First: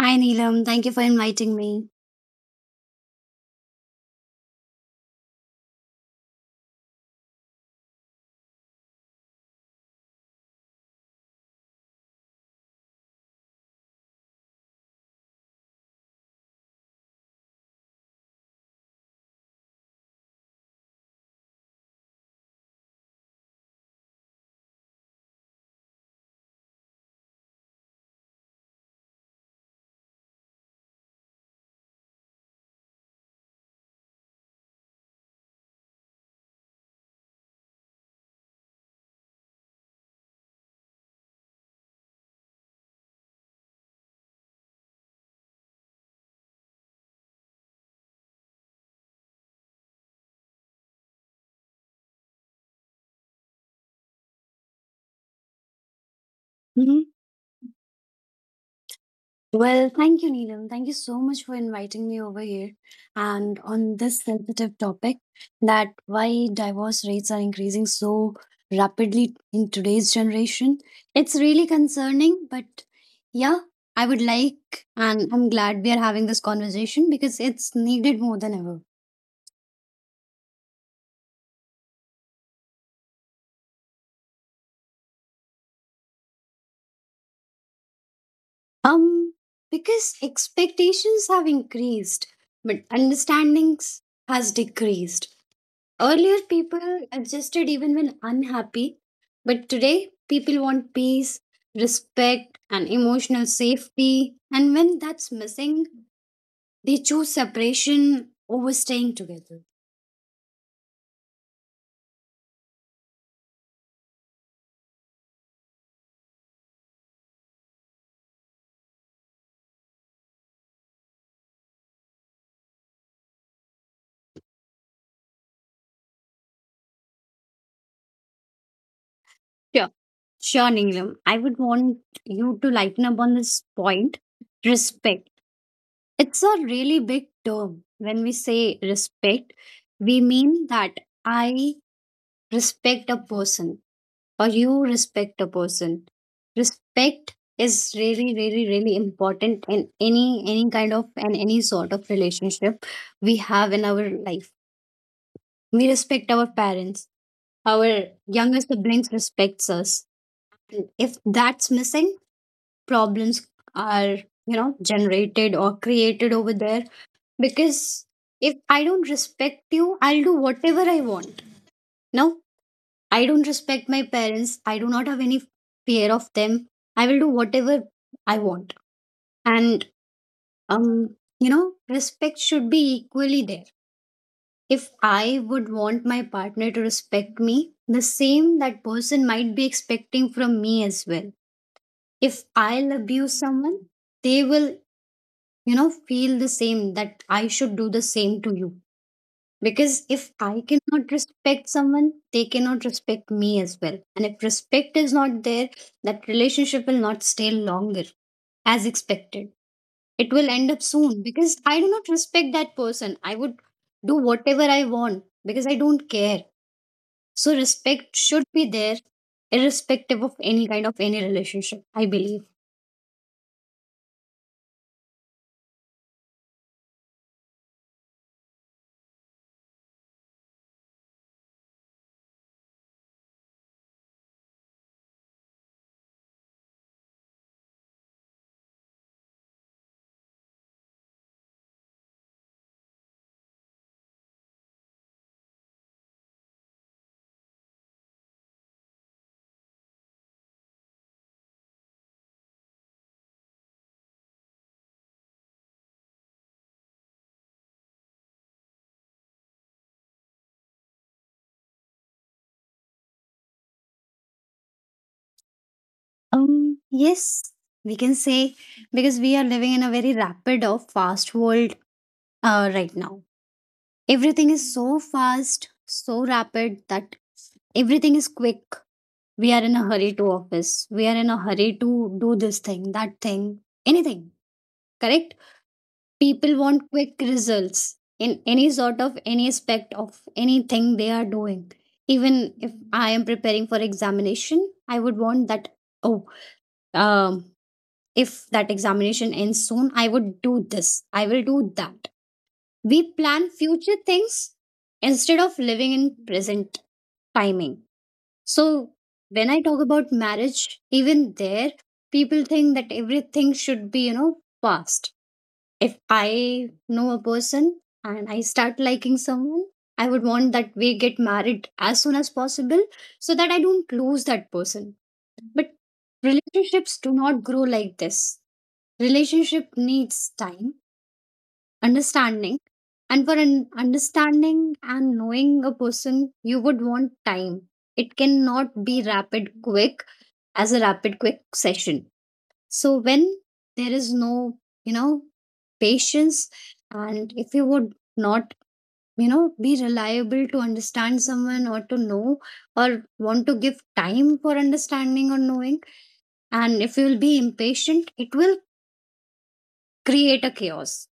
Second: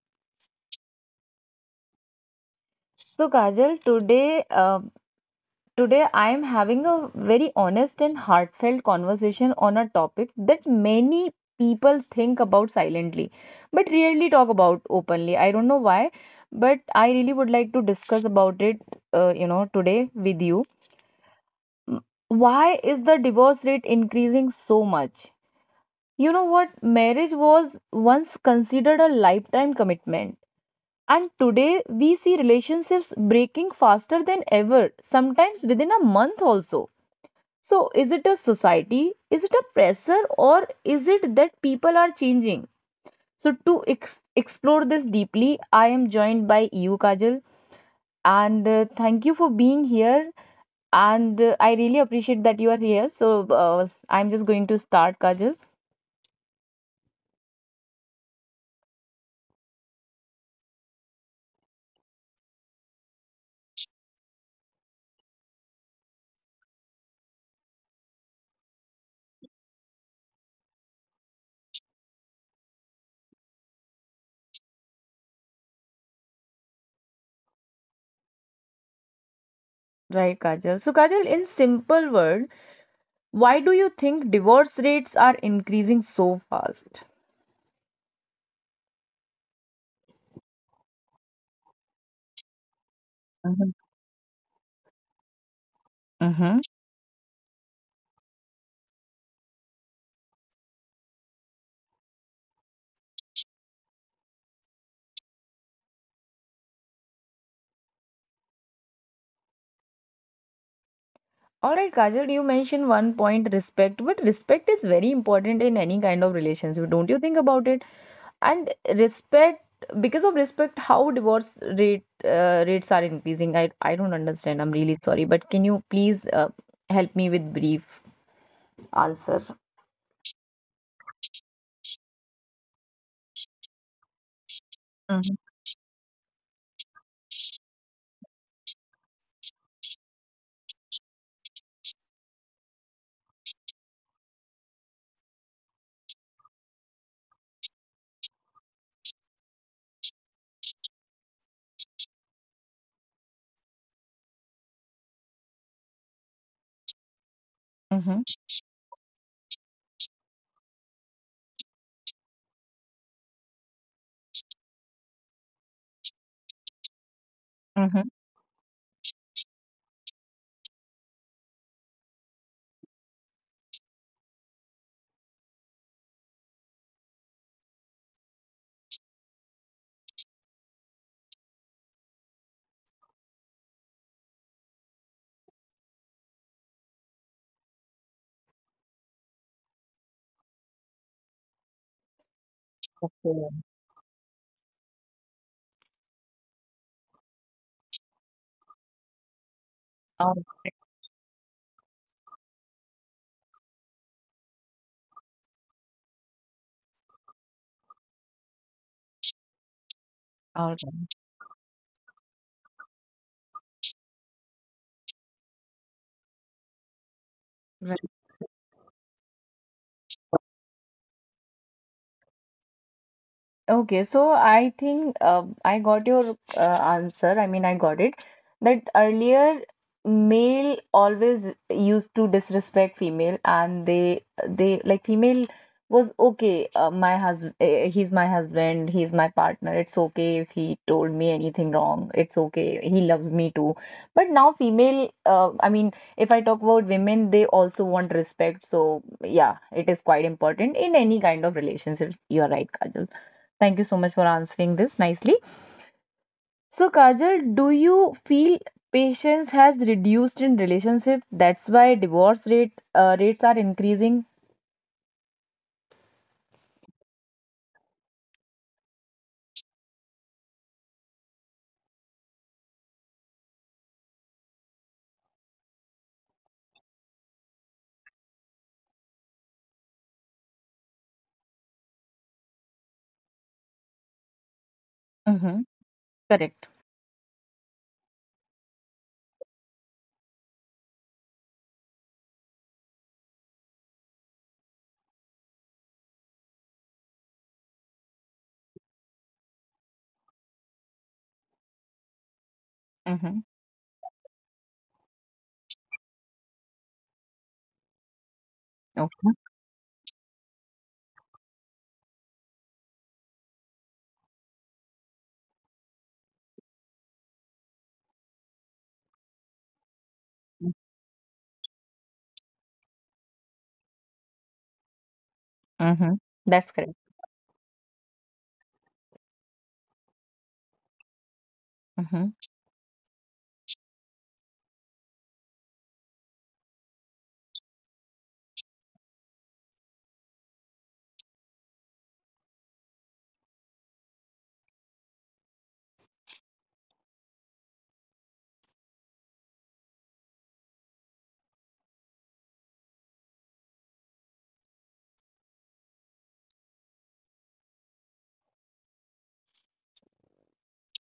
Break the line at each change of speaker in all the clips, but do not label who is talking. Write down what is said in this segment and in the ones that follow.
Hi, Neelam. Thank you for inviting me.
So Kajal, today I am having a very honest and heartfelt conversation on a topic that many people think about silently but rarely talk about openly. I don't know why, but I really would like to discuss about it you know today with you. M- Why is the divorce rate increasing so much? You know what? Marriage was once considered a lifetime commitment. And today we see relationships breaking faster than ever, sometimes within a month also. So, is it a society? Is it a pressure? Or is it that people are changing? So, to explore this deeply, I am joined by you, Kajal. And thank you for being here. And I really appreciate that you are here. So, I'm just going to start, Kajal.
Mhm. Well, thank you, Neelam. Thank you so much for inviting me over here and on this sensitive topic that why divorce rates are increasing so rapidly in today's generation. It's really concerning, but yeah, I would like and I'm glad we are having this conversation because it's needed more than ever.
Right, Kajal. So, Kajal, in simple word, why do you think divorce rates are increasing so fast?
Um, because expectations have increased, but understandings has decreased. Earlier,
Mm-hmm.
people adjusted even when unhappy, but today, people want peace, respect, and emotional safety. And when that's missing, they choose separation over staying together.
All right, Kajal, you mentioned one point, respect, but respect is very important in any kind of relationship. Don't you think about it? And respect, because of respect, how divorce rates are increasing. I don't understand. I'm really sorry, but can you please help me with brief answer?
Sure. Sure, Neelam, I would want you to lighten up on this point. Respect.
Mm-hmm.
It's a really big term. When we say respect, we mean that I respect a person, or you respect a person. Respect is really, really, really important in any kind of and any sort of relationship we have in our life. We respect our parents. Our
Mm-hmm.
younger siblings respects us. If that's missing, problems are generated or created over there, because
Mm-hmm.
if I don't respect you, I'll do whatever I want. Now I don't respect my parents. I do not have any fear of them. I will do whatever I want. And um, respect should be equally there. If I would want my partner to respect me, the same that person might be expecting from me as well. If I'll abuse
Okay.
someone, they will, feel the same that I should do the same to you. Because if
All,
I cannot respect someone, they cannot respect me as well. And if respect is not there, that relationship will not stay longer as expected. It will end
all
up
right.
soon because I do not respect that person. I would do whatever I want because I don't care. So respect should be there, irrespective of any kind of any relationship, I believe.
Okay, so I think I got your answer. I mean, I got it. That earlier, male always used to disrespect female, and they like female was okay. My husband, he's my husband, he's my partner. It's okay if he told me anything wrong. It's okay. He loves me too. But now, female, I mean, if I talk about women, they also want respect. So yeah, it is quite important in any kind of relationship. You're right, Kajal. Thank you so much for answering this nicely. So, Kajal, do you feel patience has reduced in relationship? That's why divorce rates are increasing.
Yes, we can say, because we are living in a very rapid or fast world right now. Everything is so fast, so rapid that everything is quick. We are in a hurry to office. We are in a hurry to do this thing, that thing, anything. Correct?
Mm-hmm.
People
Correct.
want quick results in any sort of any aspect of anything they are doing. Even if I am preparing for examination, I would want that. Oh, um, if that examination ends soon, I would do this. I will do that. We
Mm-hmm.
plan future things instead of living in present timing. So,
Okay.
when I talk about marriage, even there, people think that everything should be past. If I know a person and I start liking someone, I would want that we get married as soon as possible so that I don't lose that person. But
Mm-hmm. That's correct.
relationships do not grow like this. Relationship needs time,
Mm-hmm.
understanding. And for an understanding and knowing a person, you would want time. It cannot be rapid quick, as a rapid quick session. So when there is no you know patience, and if you would not be reliable to understand someone or to know, or want to give time for understanding or knowing, and if you will be impatient, it will create a chaos,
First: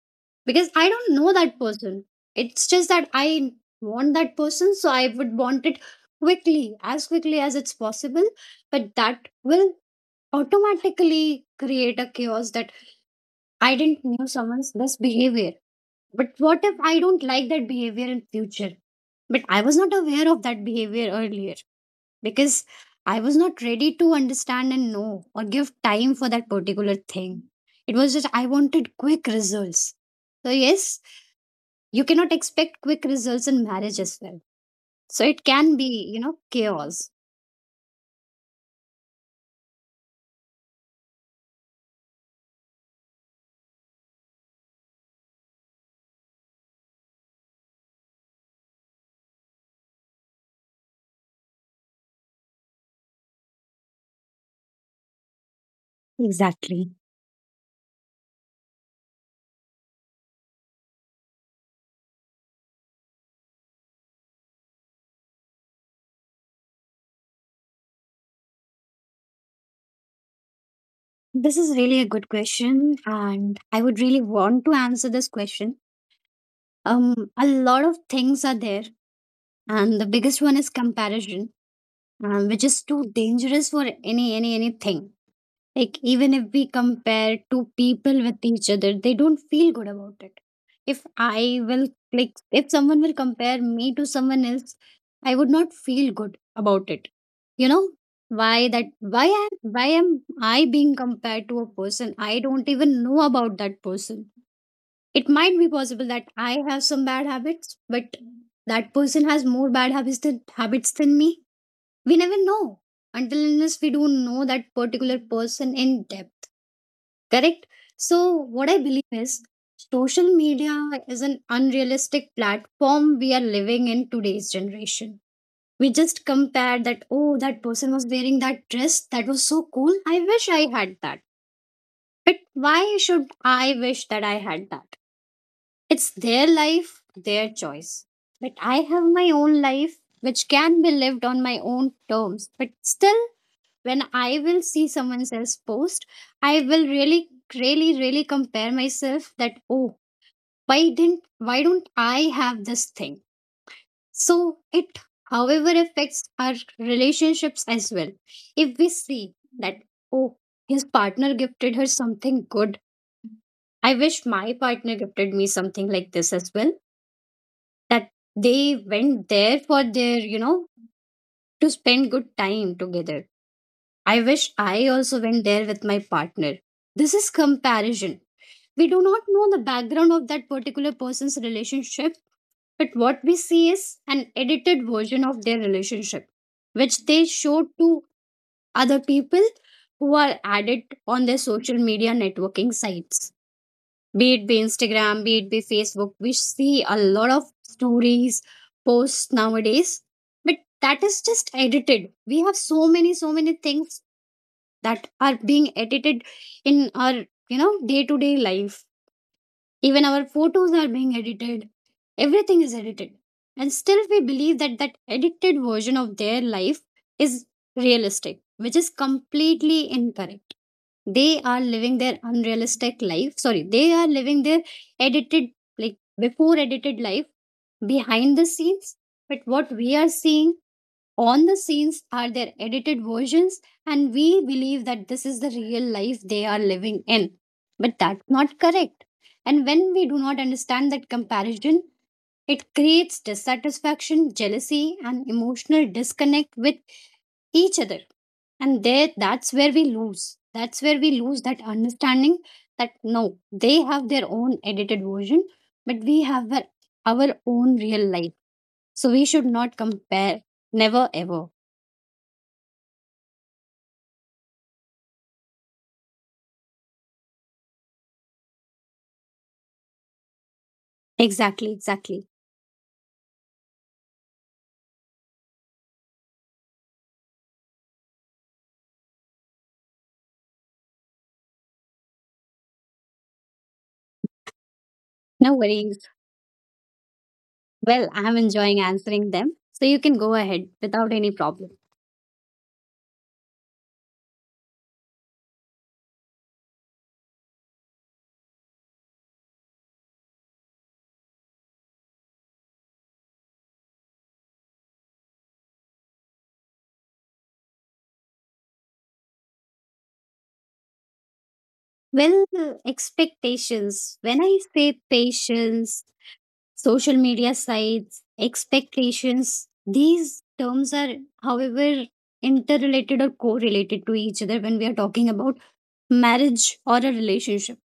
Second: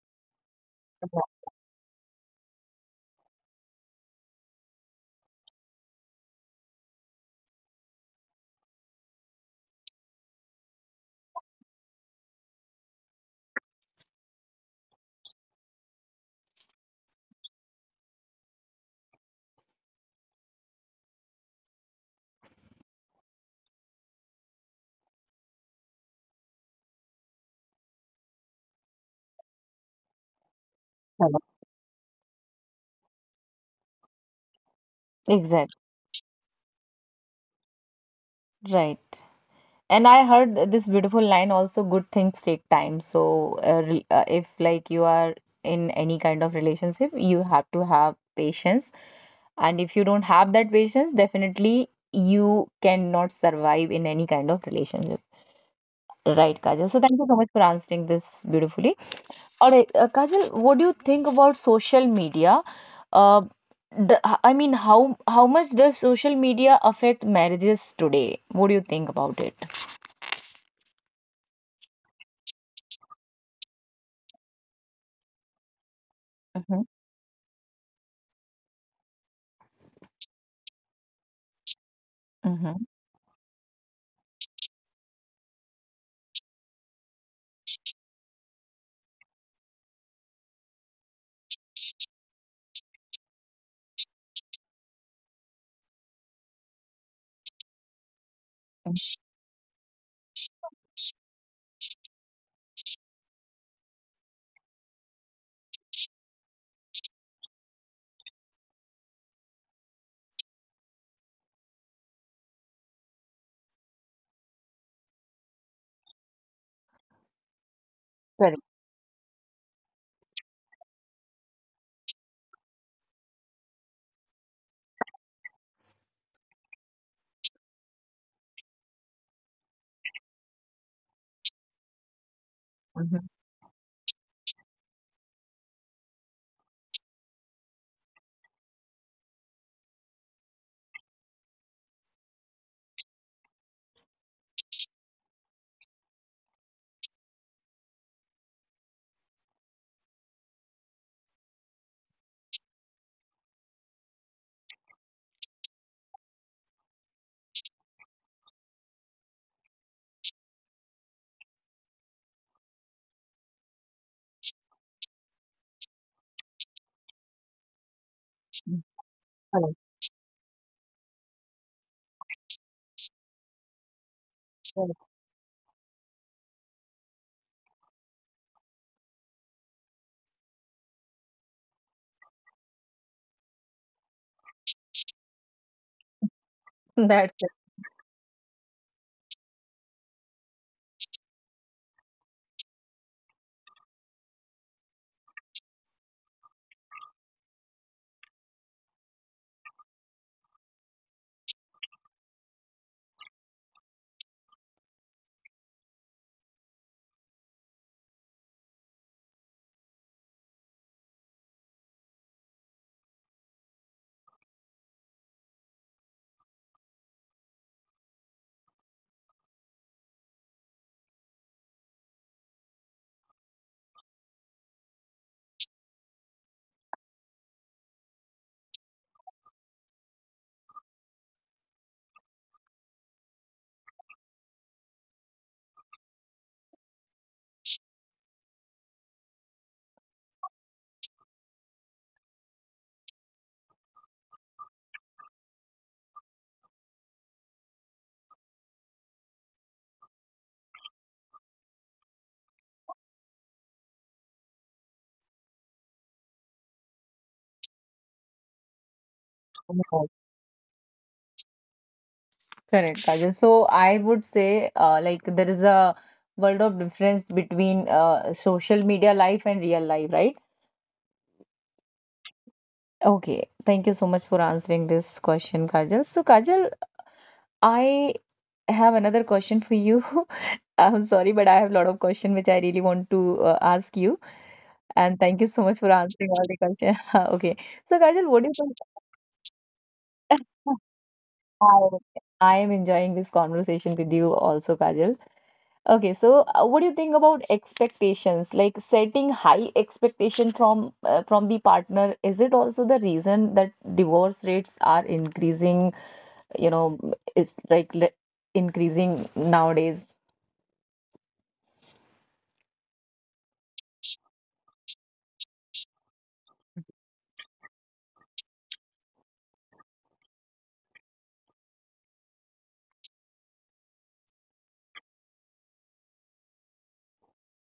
because I don't know that person. It's just that I want that person, so I would want it quickly as it's possible. But that will automatically create a chaos that I didn't knew someone's this behavior. But what if I don't like that behavior in future? But I was not aware of that behavior earlier because I was not ready to understand and know or give time for that particular thing. It was just I wanted quick results. So, yes, you cannot expect quick results in marriage as well. So, it
Exact.
can be chaos.
Right. And I heard this beautiful line also, good things take time. So, if like you are in any kind of relationship, you have to have patience. And if you don't have that patience, definitely you cannot survive in any kind of relationship. Right, Kajal.
Exactly.
So thank you so much for answering this beautifully. All right, Kajal, what do you think about social media? Uh, the, I mean, how much does social media affect marriages today? What do you think about it?
This is really a good question, and I would really want to answer this question.
Mm-hmm,
A lot of things are there, and the biggest one is comparison, which
mm-hmm.
is too dangerous for anything. Like, even if we compare two people with each other, they don't feel good about it. If I will, like, if someone will compare me to someone else, I would not feel good about it. You know, why am I being compared to a person? I don't even know about that person. It might be possible that I have some bad habits, but that person has more bad habits than me. We never know until unless we don't know that particular person in depth. Correct? So,
Correct.
what I believe is, social media is an unrealistic platform we are living in today's generation. We just compare that, oh, that person was wearing that dress. That was so cool. I wish I had that. But why should
Mhm.
I wish that I had that? It's their life, their choice. But I have my own life, which can be lived on my own terms. But still, when I will see someone else's post, I will really, really, really compare myself that, oh, why don't I have this thing? So it, however, affects our relationships as well. If we see that, oh, his partner gifted her something good, I wish my partner gifted me something like this as well. That they went there
Correct.
for their to spend good time together. I wish I
Correct.
also went there with my partner. This is comparison. We do not know the background of that particular person's relationship, but what we see is an edited version of their relationship, which they
That's
show to other people who are added on their social media networking sites. Be it be Instagram, be it be Facebook, we see a lot of stories, posts nowadays, but that is just edited. We have so many, so many things that are being edited in our day to day life. Even our photos are being edited. Everything is edited, and still we believe that that edited version of their life is realistic, which is completely incorrect. They are living their unrealistic life. Sorry, they are living their edited, like, before edited life behind the scenes. But what we are seeing on the scenes are their edited versions, and we believe that this is the real life they are living in. But that's not correct. And when we do not understand that comparison, it creates dissatisfaction, jealousy, and emotional disconnect with each other. And there, that's where we lose. That's where we lose that understanding that no, they have their own edited version, but we have our own real life. So we should not
it.
compare, never ever.
Correct, Kajal. So I would say, like there is a world of difference between social media life and real life, right?
Exactly, exactly.
Okay, thank you so much for answering this question, Kajal. So Kajal, I have another question for you. I'm sorry, but I have a lot of questions which I really want to ask you. And thank you
No
so much for
worries.
answering all the questions. Okay, so
Well,
Kajal,
I'm
what do you
enjoying answering them. So you can go
think?
ahead without any problem.
I am enjoying this conversation with you also, Kajal. Okay, so what do you think about expectations? Like setting high expectation from the partner, is it also the reason that divorce rates are increasing, you know, is increasing nowadays?
Well, expectations. When I say patience, social media sites, expectations, these terms are, however, interrelated or correlated to each other when we are talking about marriage or a relationship.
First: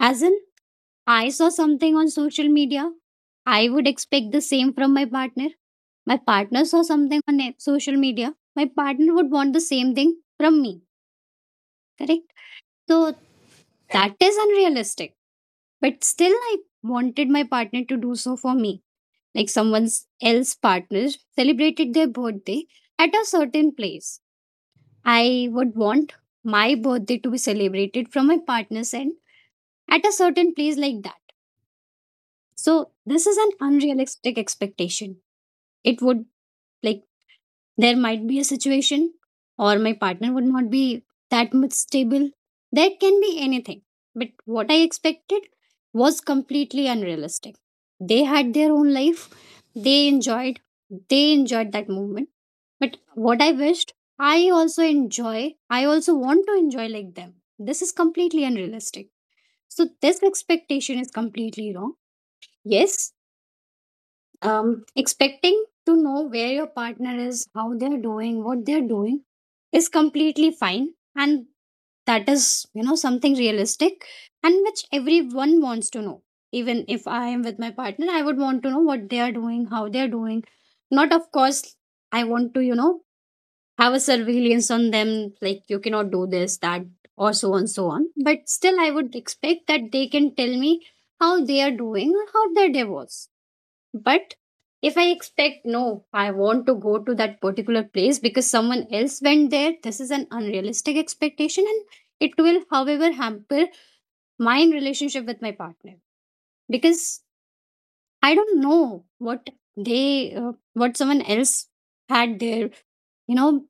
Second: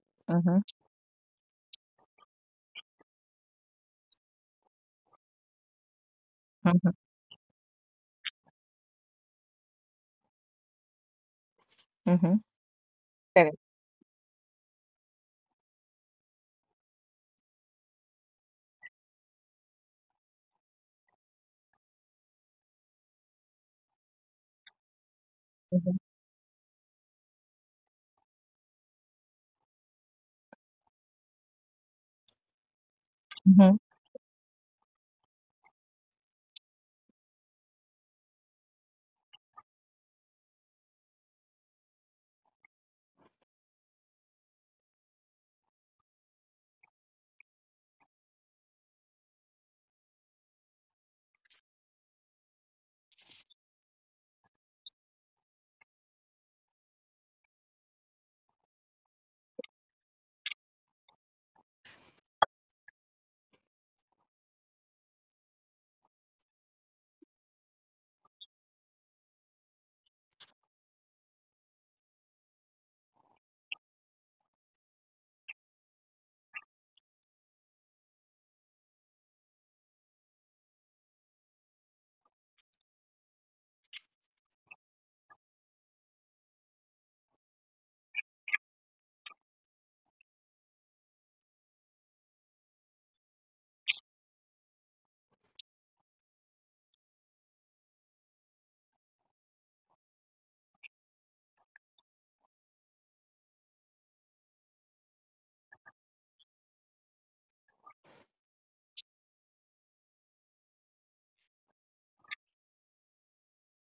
As in,
Mm-hmm.
I saw something on social media, I would expect the same from my partner. My partner saw
Mm-hmm.
something on social media, my partner would want the same thing from me, correct?
Mm-hmm.
So
Correct.
that is unrealistic. But still, I wanted my partner to do so for me. Like someone else partner celebrated their birthday at a certain place. I would want my birthday to be celebrated from my partner's end at a certain place like that. So this is an
Mm-hmm.
unrealistic expectation. It would, like, there might be a situation or my partner would not be that much stable. There can be anything, but what I expected was completely unrealistic. They had their own life. They enjoyed they enjoyed that moment. But what I wished, I also enjoy. I also want to enjoy like them. This is completely unrealistic. So this expectation is completely wrong. Yes, expecting to know where your partner is, how they're doing, what they're doing is completely fine. And that is something realistic, and which everyone wants to know. Even if I am with my partner, I would want to know what they are doing, how they're doing. Not, of course, I want to have a surveillance on them, like you cannot do this, that, or so on, so on. But still, I would expect that they can tell me how they are doing or how their day was. But if I expect, no, I want to go to that particular place because someone else went there, this is an unrealistic expectation, and it will, however, hamper my relationship with my partner, because I don't know what they, what someone else had their, you know,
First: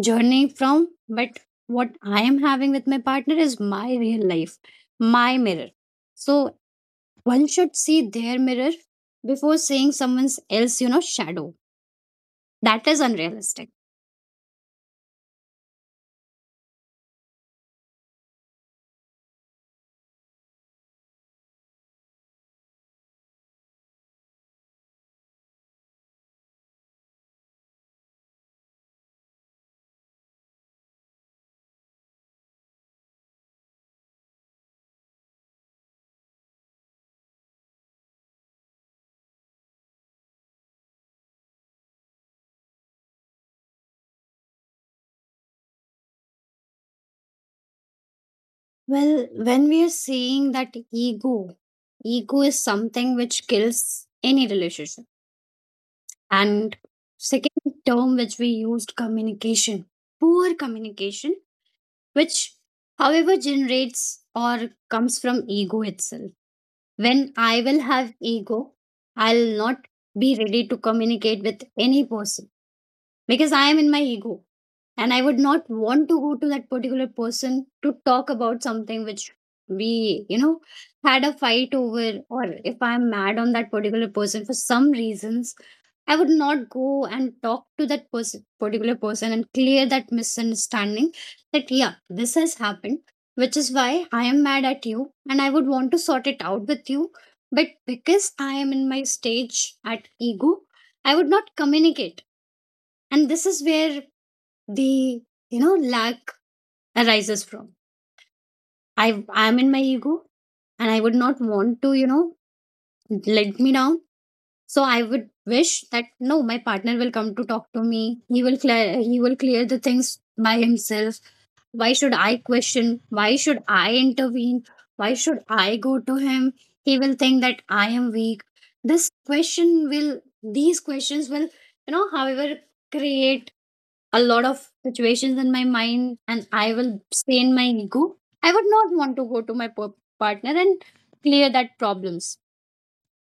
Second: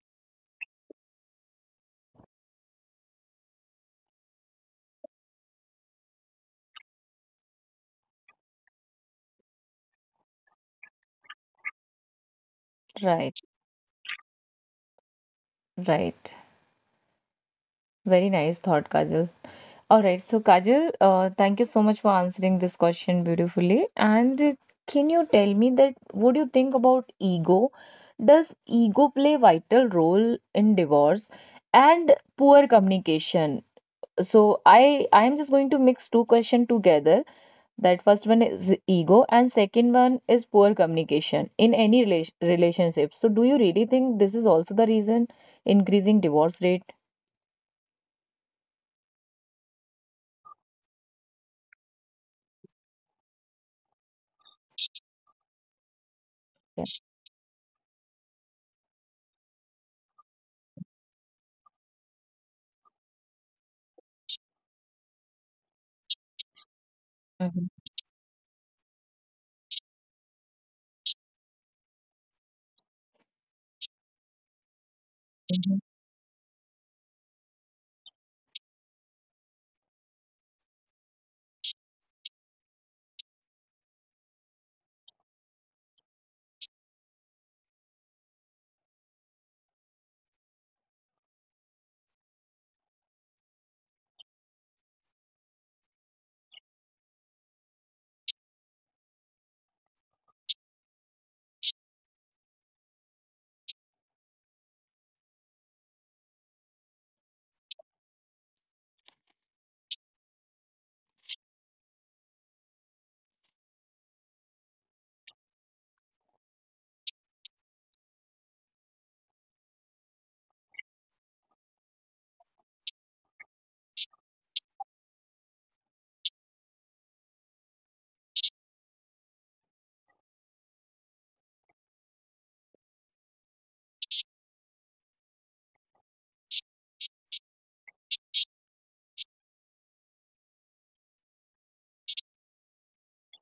journey from, but what I am having with my partner is my real life, my mirror. So one should see their mirror before seeing someone else, shadow. That is
Right,
unrealistic.
right. Very nice thought, Kajal. All right, so Kajal, thank you so much for answering this question beautifully. And can you tell me that what do you think about ego? Does ego play vital role in divorce and poor communication? So I am just going to mix two questions together. That first one is ego, and second one is poor communication in any relationship. So do you really think this is also the reason increasing divorce rate?
Well, when we are saying that ego is something which kills any relationship. And
Yeah.
second term which we used, communication, poor communication, which however generates or comes from ego itself. When I
Mm-hmm.
will have ego, I'll not be ready to communicate with any person because I am in my ego. And I would not want to go to that particular person to talk about something which we had a fight over, or if I'm mad on that particular person for some reasons, I would not go and talk to that person particular person and clear that misunderstanding, that yeah, this has happened, which is why I am mad at you and I would want to sort it out with you. But because I am in my stage at ego, I would not communicate. And this is where the lack arises from. I i am in my ego and I would not want to, let me down. So I would wish that no, my partner will come to talk to me, he will clear, he will clear the things by himself. Why should I question? Why should I intervene? Why should I go to him? He will think that I am weak. This question will these questions will, however, create a lot of situations in my mind, and I will strain my ego. I would not want to go to my partner and clear that problems.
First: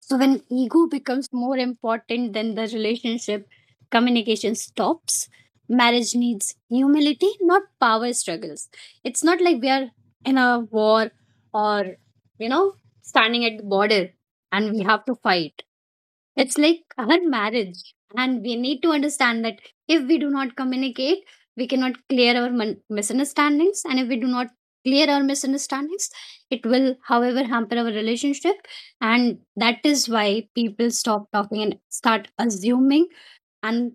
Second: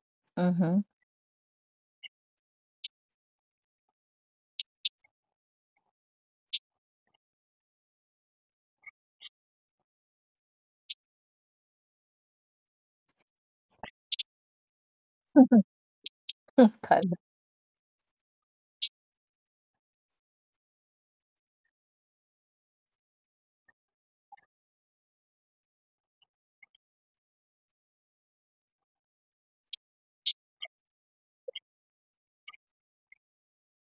So when
Mm-hmm.
ego becomes more important than the relationship, communication stops. Marriage needs humility, not power struggles. It's not like we are in a war or, you know, standing at the border and we have to fight. It's like our marriage. And we need to understand that if we do not communicate, we cannot clear our misunderstandings. And if we do not clear our misunderstandings, it will, however, hamper our relationship. And that is why people stop talking and start assuming. And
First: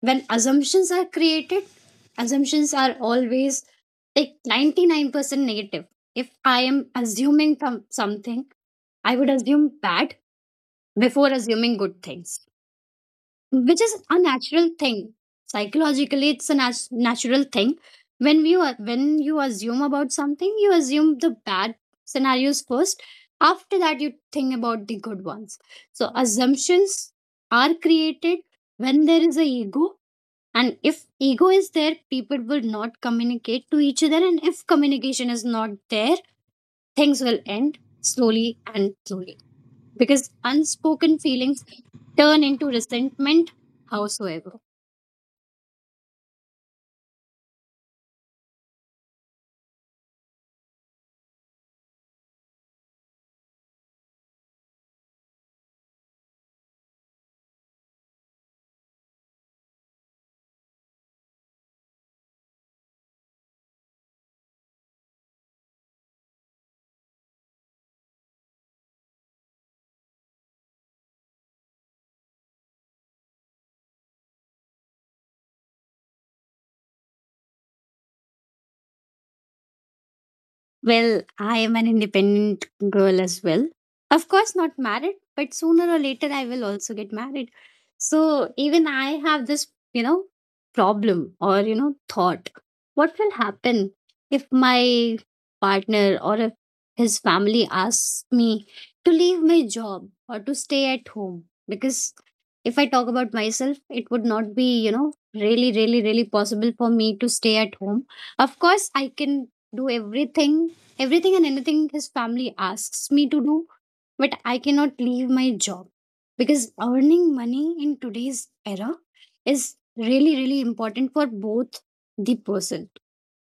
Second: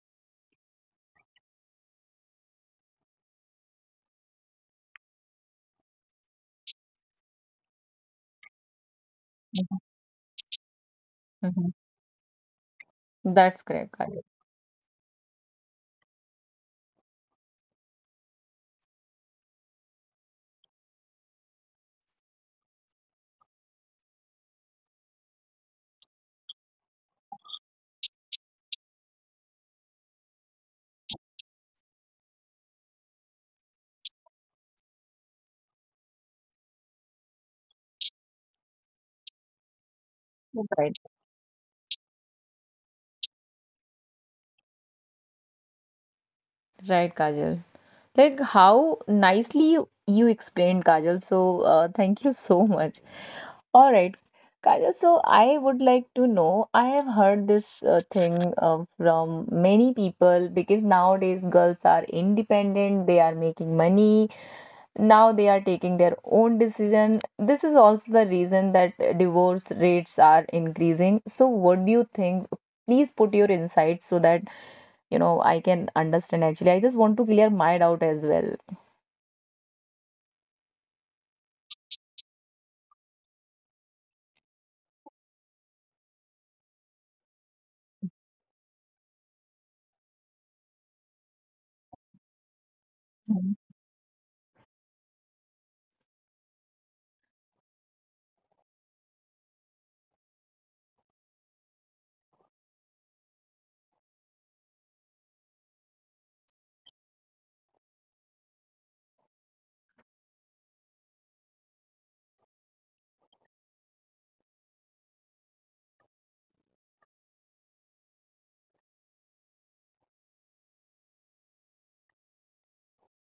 when assumptions are created, assumptions are always like 99% negative. If I am assuming something, I would assume bad before assuming good things,
That's
which is
correct,
a
Kajal.
natural thing. Psychologically, it's a natural thing. When when you assume about something, you assume the bad scenarios first. After that, you think about the good ones. So assumptions are created when there is a ego. And if ego is there, people will not communicate to each other. And if communication is not there, things will end slowly and slowly, because
Right.
unspoken feelings turn into resentment, howsoever.
Right, Kajal. Like how nicely you explained, Kajal. So thank you so much. All right, Kajal. So I would like to know. I have heard this thing from many people because nowadays girls are independent. They are making money. Now they are taking their own decision. This is also the reason that divorce rates are increasing. So what do you think? Please put your insights so that you know, I can understand actually. I just want to clear my doubt as well.
Well, I am an independent girl as well. Of course, not married, but sooner or later I will also get married. So even I have this, problem or, thought. What will
Mhm.
happen if my partner or if his family asks me to leave my job or to stay at home? Because if I talk about myself, it would not be, really, really, really possible for me to stay at home. Of course, I can do everything. Everything and anything his family asks me to do, but I cannot leave my job, because earning money in today's era is really, really important for both the person.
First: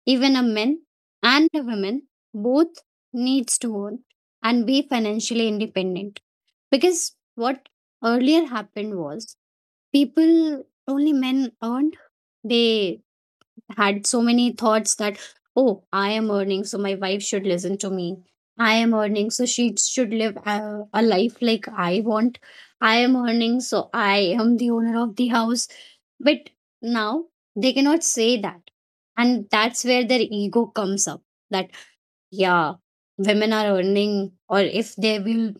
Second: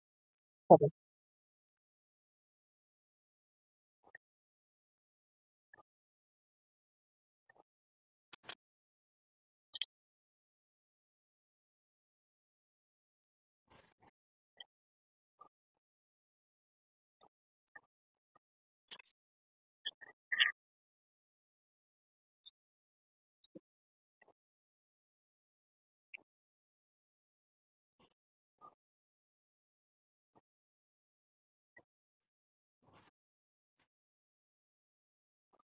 Even a man
Correct.
and a woman, both needs to earn and be financially independent. Because what earlier happened was, people, only men earned. They had so many thoughts that, oh, I am earning, so my wife should listen to me. I am earning, so she should live a life like I want. I am earning, so I am the owner of the house. But now they cannot say that. And that's where their ego comes up, that yeah, women are earning, or if they will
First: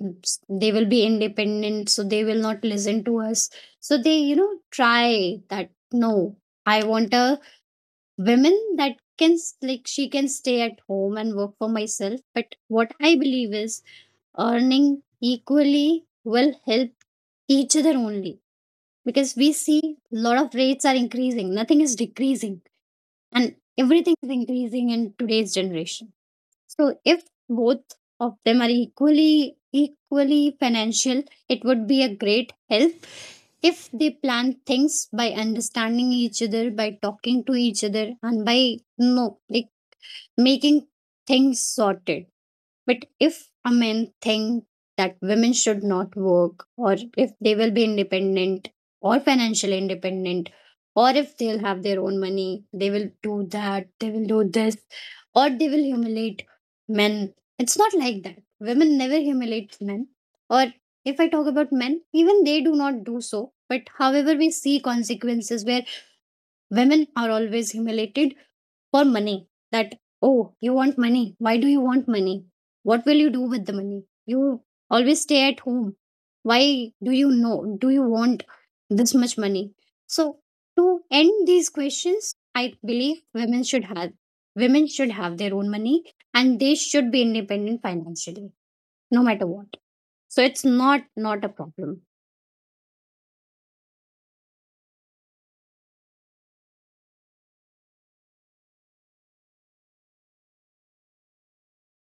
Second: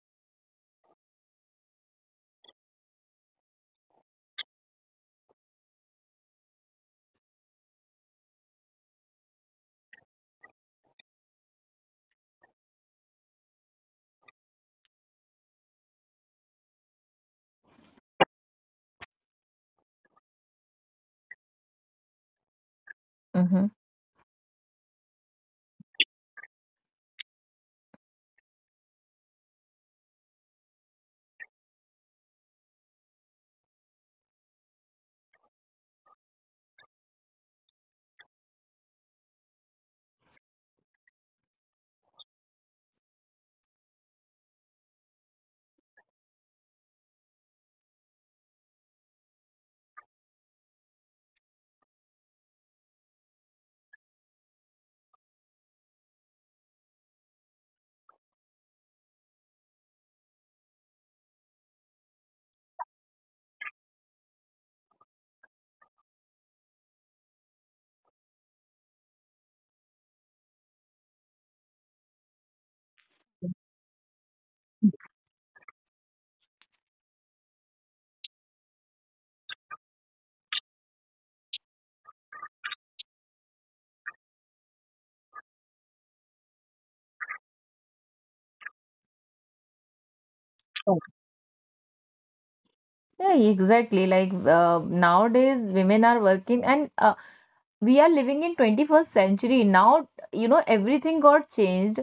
they will be independent, so they will not listen to us. So they, try that no, I want a women that can like, she can stay at home and work for myself. But what I believe is, earning equally will help each other only. Because we see a lot of rates are increasing, nothing is decreasing, and
Hmm.
everything is increasing in today's generation. So if both of them are equally financial, it would be a great help if they plan things by understanding each other, by talking to each other, and by no, like making things sorted. But if a man think that women should not work, or if they will be independent or financially independent, or if they'll have their own money, they will do that, they will do this, or they will humiliate men. It's not like that. Women never humiliate men. Or if I talk about men, even they do not do so. But however, we see consequences where women are always humiliated for money, that oh, you want money, why do you want money, what will you do with the money, you always stay at home, why, do you know, do you want this much money? So to end these questions, I believe women should have, women should have their own money, and they should be independent financially, no matter what. So it's
Correct.
not a problem.
Yeah, exactly. Like nowadays, women are working, and we are living in 21st century. Now, you know, everything got changed,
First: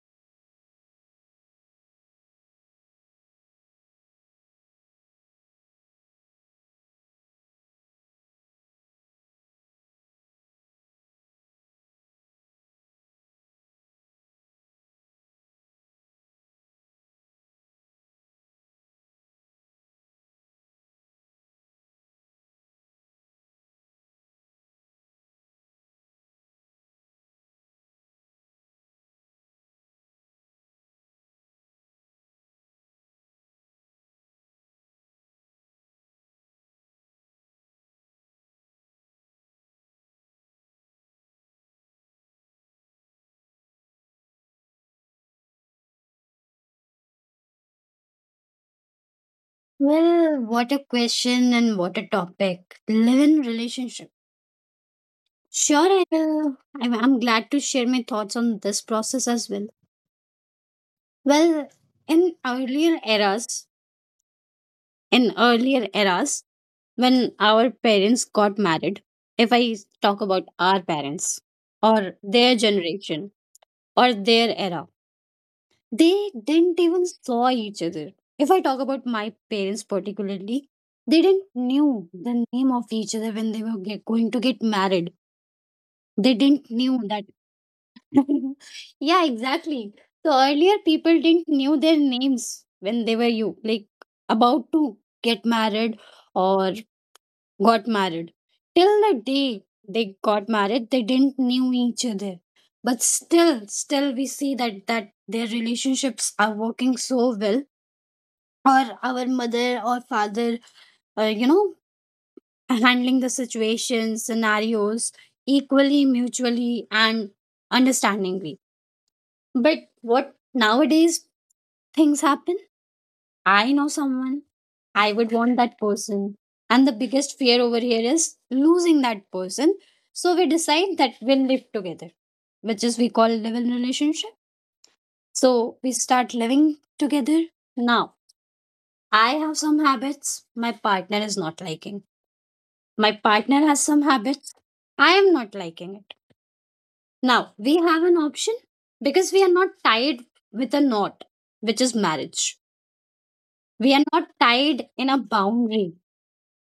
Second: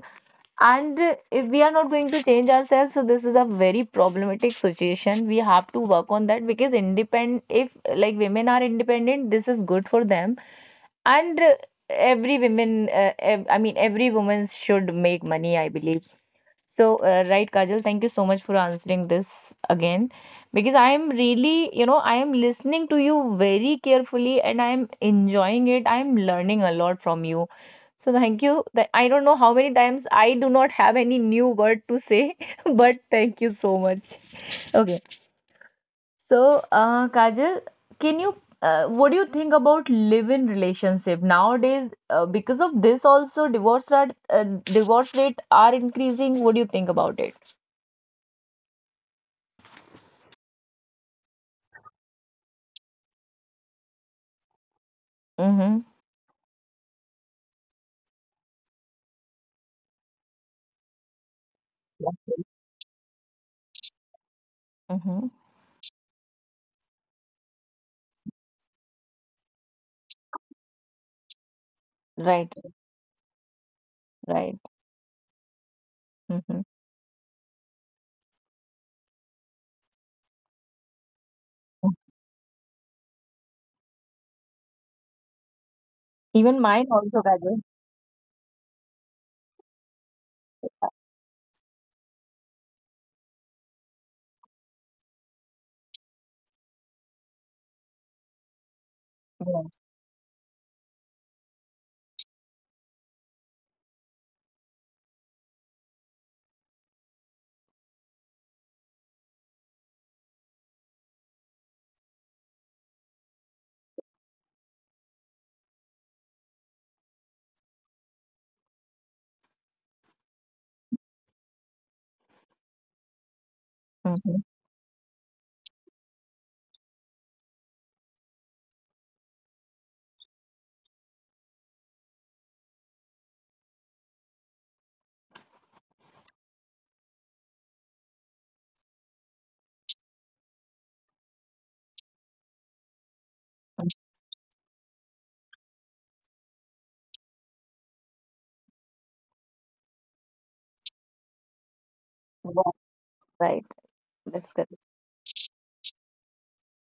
and if we are not going to change ourselves, so this is a very problematic situation. We have to work on that because independent, if like women are independent, this is good for them, and every women, ev I mean, every woman should make money, I believe. So, right, Kajal, thank you so much for answering this again because I am really, you know, I am listening to you very carefully and I am enjoying it. I am learning a lot from you. So, thank you. I don't know how many times I do not have any new word to say, but thank you so much. Okay. So, Kajal, can you, what do you think about live-in relationship nowadays? Because of this also, divorce rate are increasing. What do you think about it?
Well, what a question and what a topic. Live in relationship.
Mhm.
Sure, I will. I'm glad to share my thoughts on this process as well. Well, in earlier eras,
Mhm.
in earlier eras, when our parents got married, if I talk about our parents or
Right.
their generation or
Right.
their era, they
Mhm.
didn't even saw each other. If I talk about my parents particularly, they didn't knew the name of each other when they were get, going to get married. They
Even
didn't
mine
knew
also
that.
Kajal.
Yeah, exactly. So earlier people didn't knew their names when they were you, like about to get married or got married. Till the day
Yes.
they got married, they didn't knew each other. But still, still we see that that their relationships are working so well. Or our mother or father, you know, handling the situations, scenarios equally, mutually, and understandingly. But what nowadays things happen? I know
Mm-hmm.
someone, I would want that person. And the biggest fear over here is losing that person. So we decide that we'll live together, which is we call live in relationship. So we start living together. Now, I have some habits my partner is not liking. My partner has
Mm-hmm.
some habits I am not liking it. Now, we have an option, because we are not tied with a knot, which is
Yeah,
marriage.
right.
We are
That's
not
correct.
tied in a boundary,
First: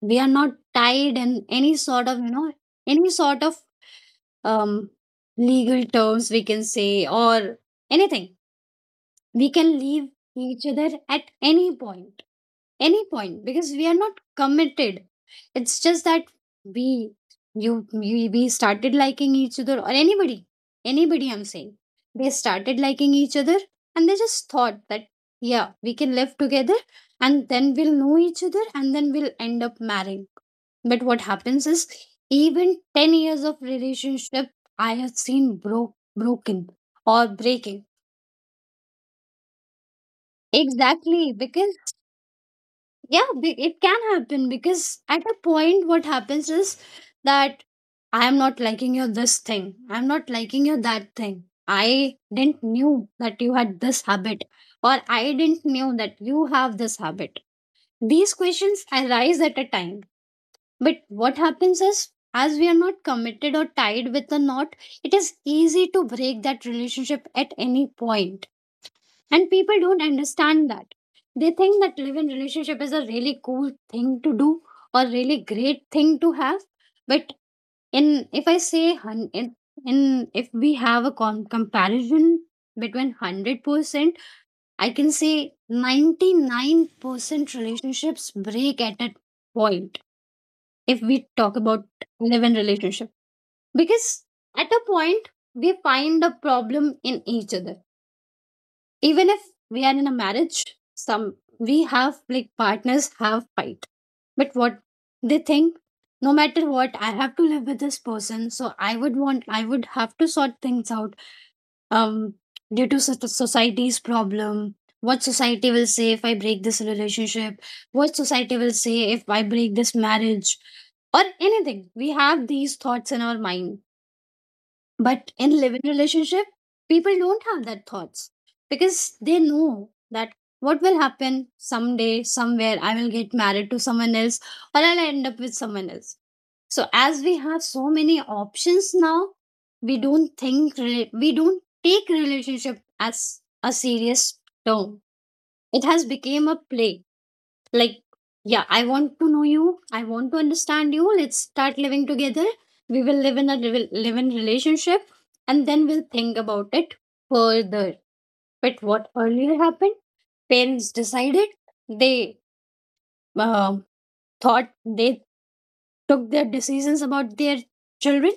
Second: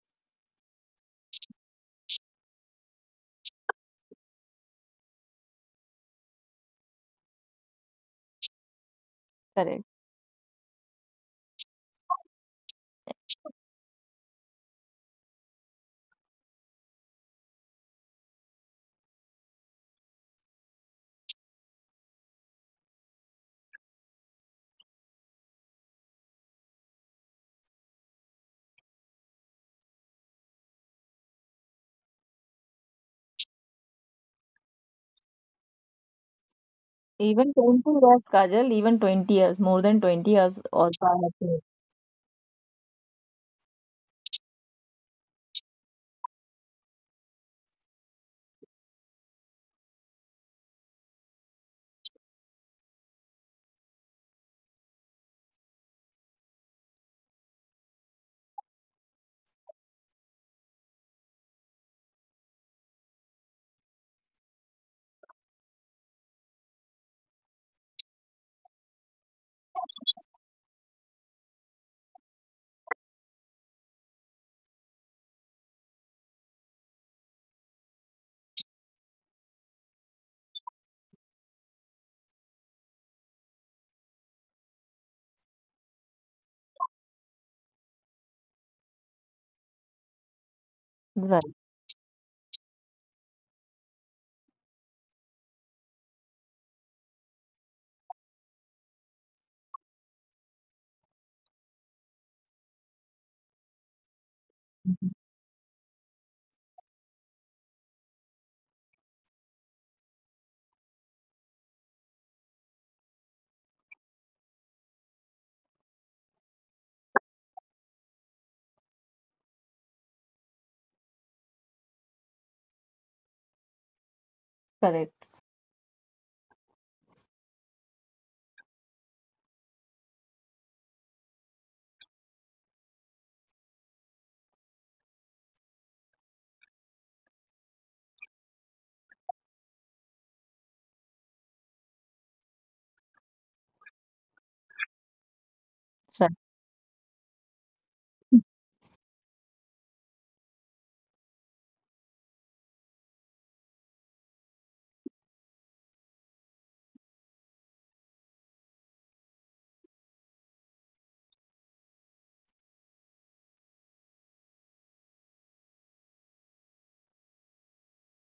we are not tied in any sort of, any sort of, um legal terms we can say, or anything. We can
Correct.
leave each other at any point, any point, because we are not committed. It's just that we we started liking each other, or anybody. Anybody I'm saying. They started liking each other and they just thought that yeah, we can live together and then we'll know each other and then we'll end up marrying. But what happens is, even 10 years of relationship I have seen broken or
Even
breaking.
20 years, Kajal, even 20 years, more than 20 years also I
Exactly,
have
because
to.
yeah, it can happen because at a point what happens is that, I am not liking you this thing, I'm not liking you that thing. I didn't knew that you had this habit, or I didn't knew that you have this habit. These questions arise at a time. But what happens is, as we are not committed or tied with a knot, it is easy to break that relationship at any point. And people don't understand that. They think that live in relationship is a really cool thing to do or really great thing to have. But in, if I say in if we have a comparison between 100%, I can say 99% relationships break at a point if we talk
Right.
about live in relationship. Because at a point we find a problem in each other. Even if we are in a marriage, some, we have like, partners have fight, but what they think, no matter what, I have to live with this person, so I would want, I would have to sort things out. um due to society's problem, what society will say if I break this relationship, what society will say if I break this marriage, or anything, we have these thoughts in our mind. But
Correct.
in living relationship, people don't have that thoughts, because they know that what will happen someday, somewhere, I will get married to someone else or I'll end up with someone else. So as we have so many options now, we don't think we don't take relationship as a serious term. It has
Right.
become a play, like yeah, I want to know you, I want to understand you, let's start living together, we will live in a live in relationship, and then we'll think about it further. But what earlier happened, parents decided, they, um thought, they took their decisions about their children,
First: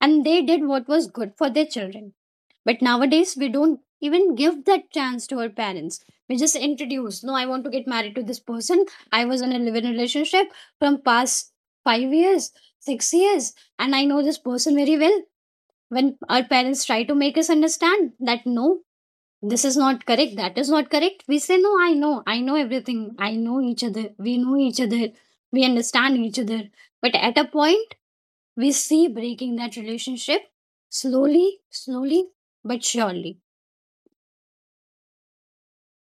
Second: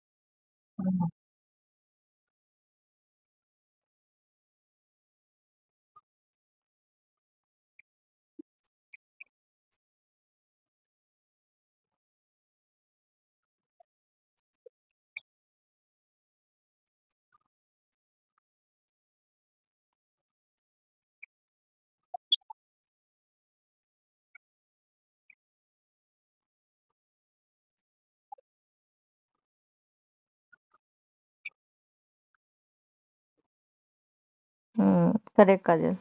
and they did what was good for their children. But nowadays, we don't even give that chance to our parents. We just introduce, no, I want to get married to this person. I was in a living relationship from past 5 years, 6 years, and I know this person very well. When our parents try to make us understand that no, this is not correct, that is not correct, we say, no, I know everything. I know each other. We know each other. We understand each other. But at a point, we see breaking that relationship slowly, slowly, but surely.
Mm. Correct, Kajal.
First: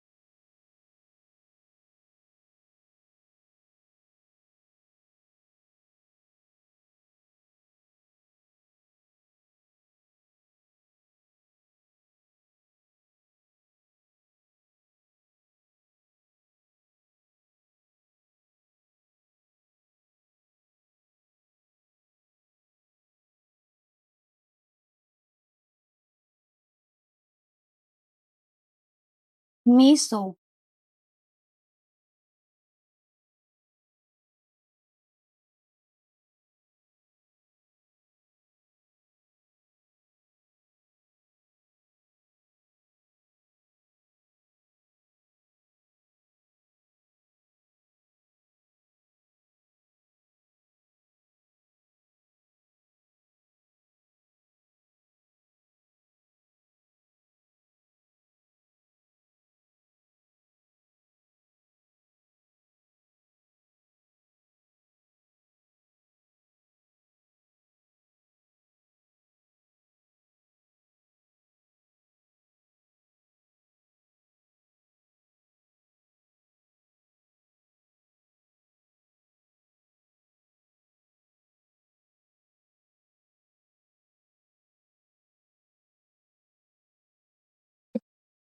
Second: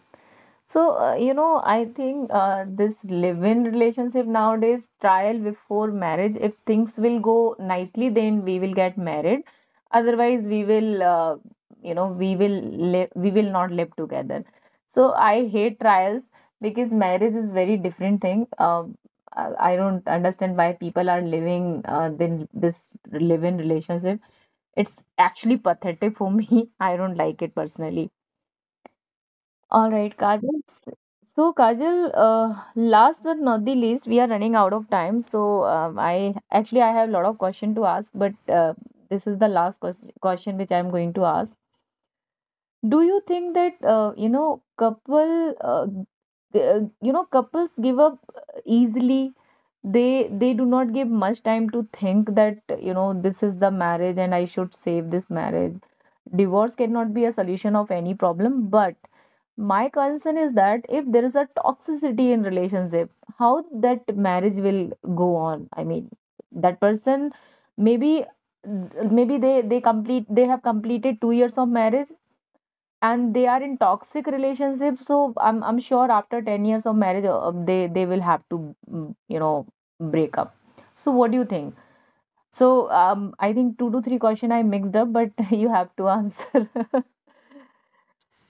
So, you know, I think this live-in relationship nowadays, trial before marriage, if things will go nicely, then we will get married. Otherwise, we will, you know, we will not live together. So I hate trials because marriage is very different thing. I don't understand why people are living then this live-in relationship. It's actually pathetic for me. I don't like it personally. All
Me
right,
so.
Kajal. So, Kajal, last but not the least, we are running out of time. So, I actually I have a lot of question to ask, but uh, this is the last question which I'm going to ask. Do you think that you know couple uh, g- uh, you know couples give up easily? They they do not give much time to think that you know this is the marriage and I should save this marriage. Divorce cannot be a solution of any problem, but my concern is that if there is a toxicity in relationship, how that marriage will go on. I mean, that person, maybe maybe they have completed 2 years of marriage and they are in toxic relationship, so I'm sure after 10 years of marriage they will have to you know break up. So what do you think? So I think 2 to 3 question I mixed up, but you have to answer.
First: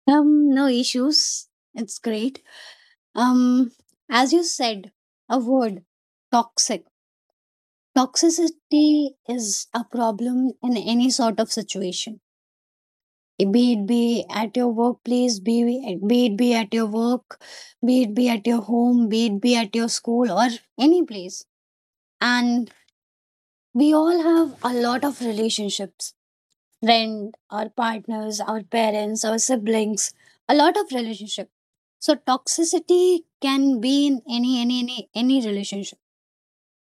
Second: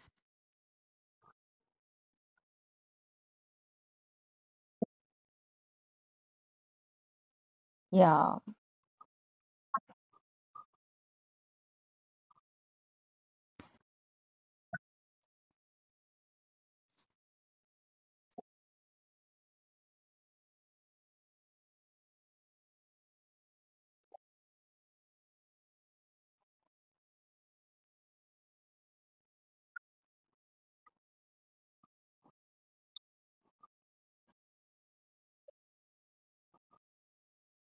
No issues. It's great. Um, as you said, a word, toxic.
Yeah.
Toxicity is a problem in any sort of situation. Be it be at your workplace, be it be at your work, be it be at your home, be it be at your school or any place. And we all have a lot of relationships friend, our partners, our parents, our siblings, a lot of relationship. So toxicity can be in any relationship.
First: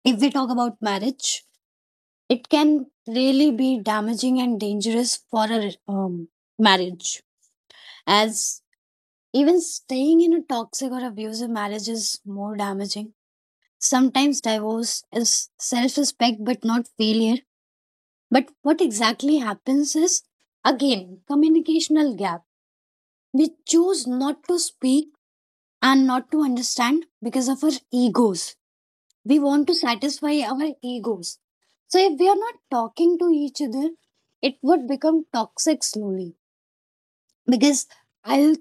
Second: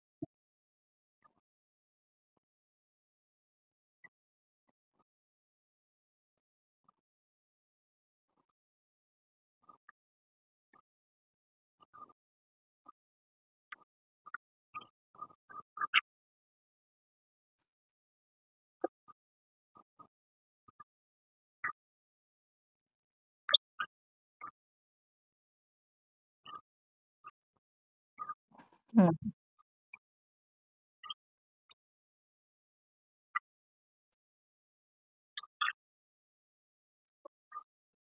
If we talk about marriage, it can really be damaging and dangerous for a um, marriage. As even staying in a toxic or abusive marriage is more damaging. Sometimes divorce is self-respect but not failure. But what exactly happens is again communicational gap. We choose not to speak and not to understand because of our egos. We
Hmm.
want to satisfy our egos. So if we are not talking to each other, it would become toxic slowly because I'll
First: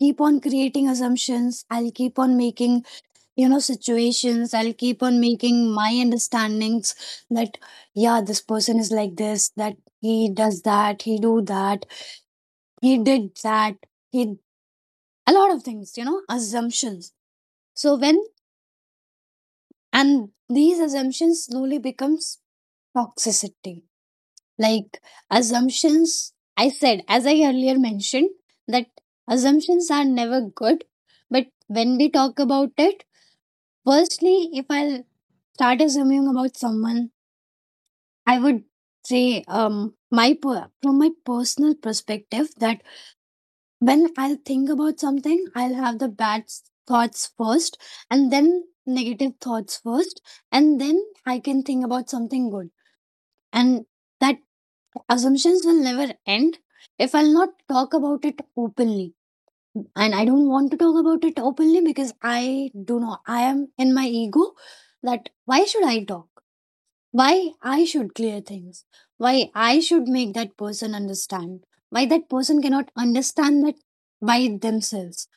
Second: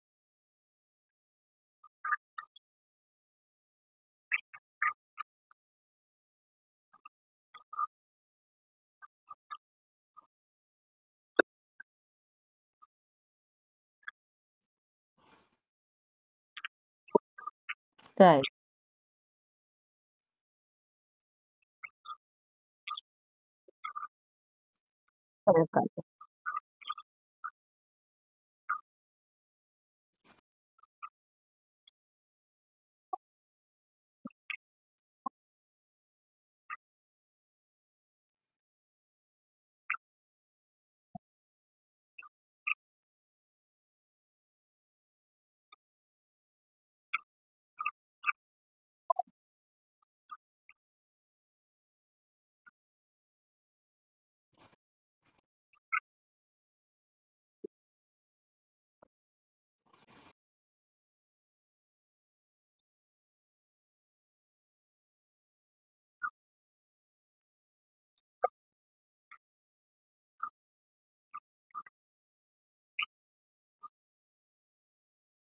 keep on creating assumptions. I'll keep on making, you know, situations. I'll keep on making my understandings that, yeah, this person is like this, that he does that, he do that, he did that, he a lot of things, you know, assumptions. So when
Right.
and these assumptions slowly becomes toxicity. Like
Correct, correct.
assumptions, I said, as I earlier mentioned, that assumptions are never good. But when we talk about it, firstly, if I start assuming about someone, I would say, from my personal perspective, that when I'll think about something, I'll have the thoughts first and then negative thoughts first, and then I can think about something good. And that assumptions will never end if I'll not talk about it openly. And I don't want to talk about it openly because I do not, I am in my ego that why should I talk? Why I should clear things? Why I should make that person understand? Why that person cannot understand that by themselves?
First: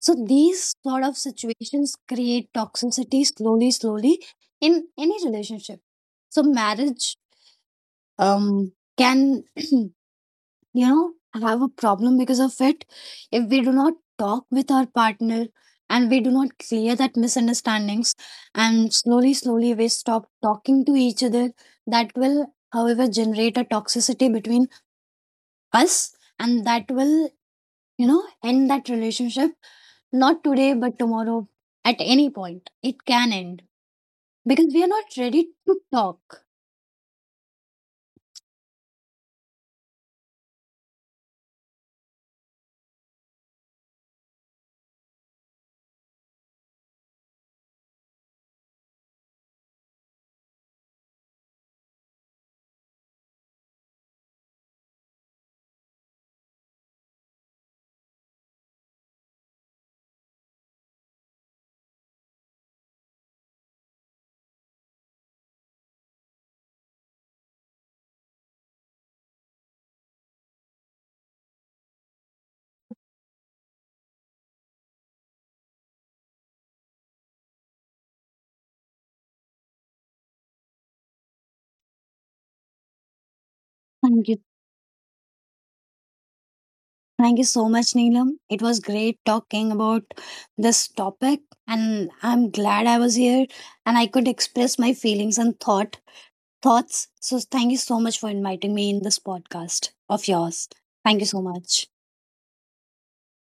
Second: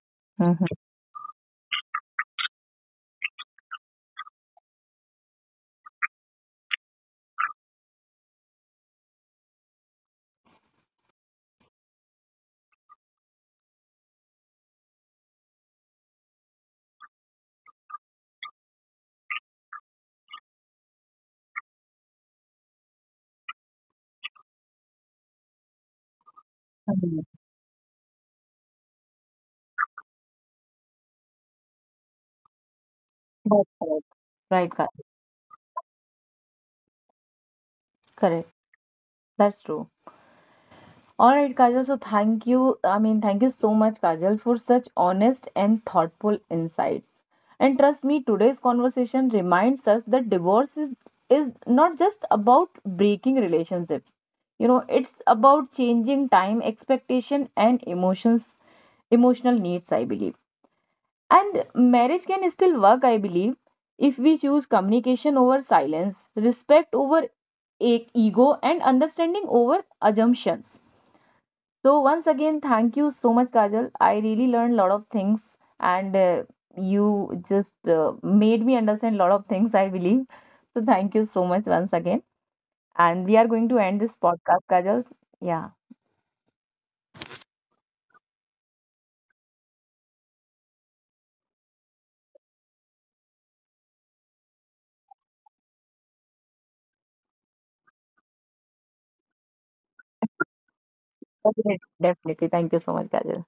So these sort of situations create toxicity slowly, slowly in any relationship. So marriage um can you know have a problem because of it if we do not talk with our partner and we do not clear that misunderstandings and slowly slowly we stop talking to each other. That will however generate a toxicity between us, and that will,
Mhm.
you know, end that relationship. Not today, but tomorrow. At any point, it can end
That's correct.
because
Right,
we are
Ka-
not ready to talk.
Correct. That's true. All right, Kajal. So thank you. I mean, thank you so much, Kajal, for such honest and thoughtful insights. And trust me, today's conversation reminds us that divorce is not just about breaking relationships. You know, it's about changing time, expectation, and emotional needs, I believe. And marriage can still work, I believe, if we choose communication over silence, respect over ego, and understanding over assumptions. So, once again, thank you so much, Kajal. I really learned a lot of things, and you just made me understand a lot of things, I believe. So, thank you so much once again. And we are going to end this
Thank you.
podcast, Kajal. Yeah,
Thank you so much, Neelam. It was great talking about this topic, and I'm glad I was here and I could express my feelings and thoughts. So thank you so much for inviting me in this podcast of yours. Thank you so much.
definitely. Definitely. Thank you so much, Kajal.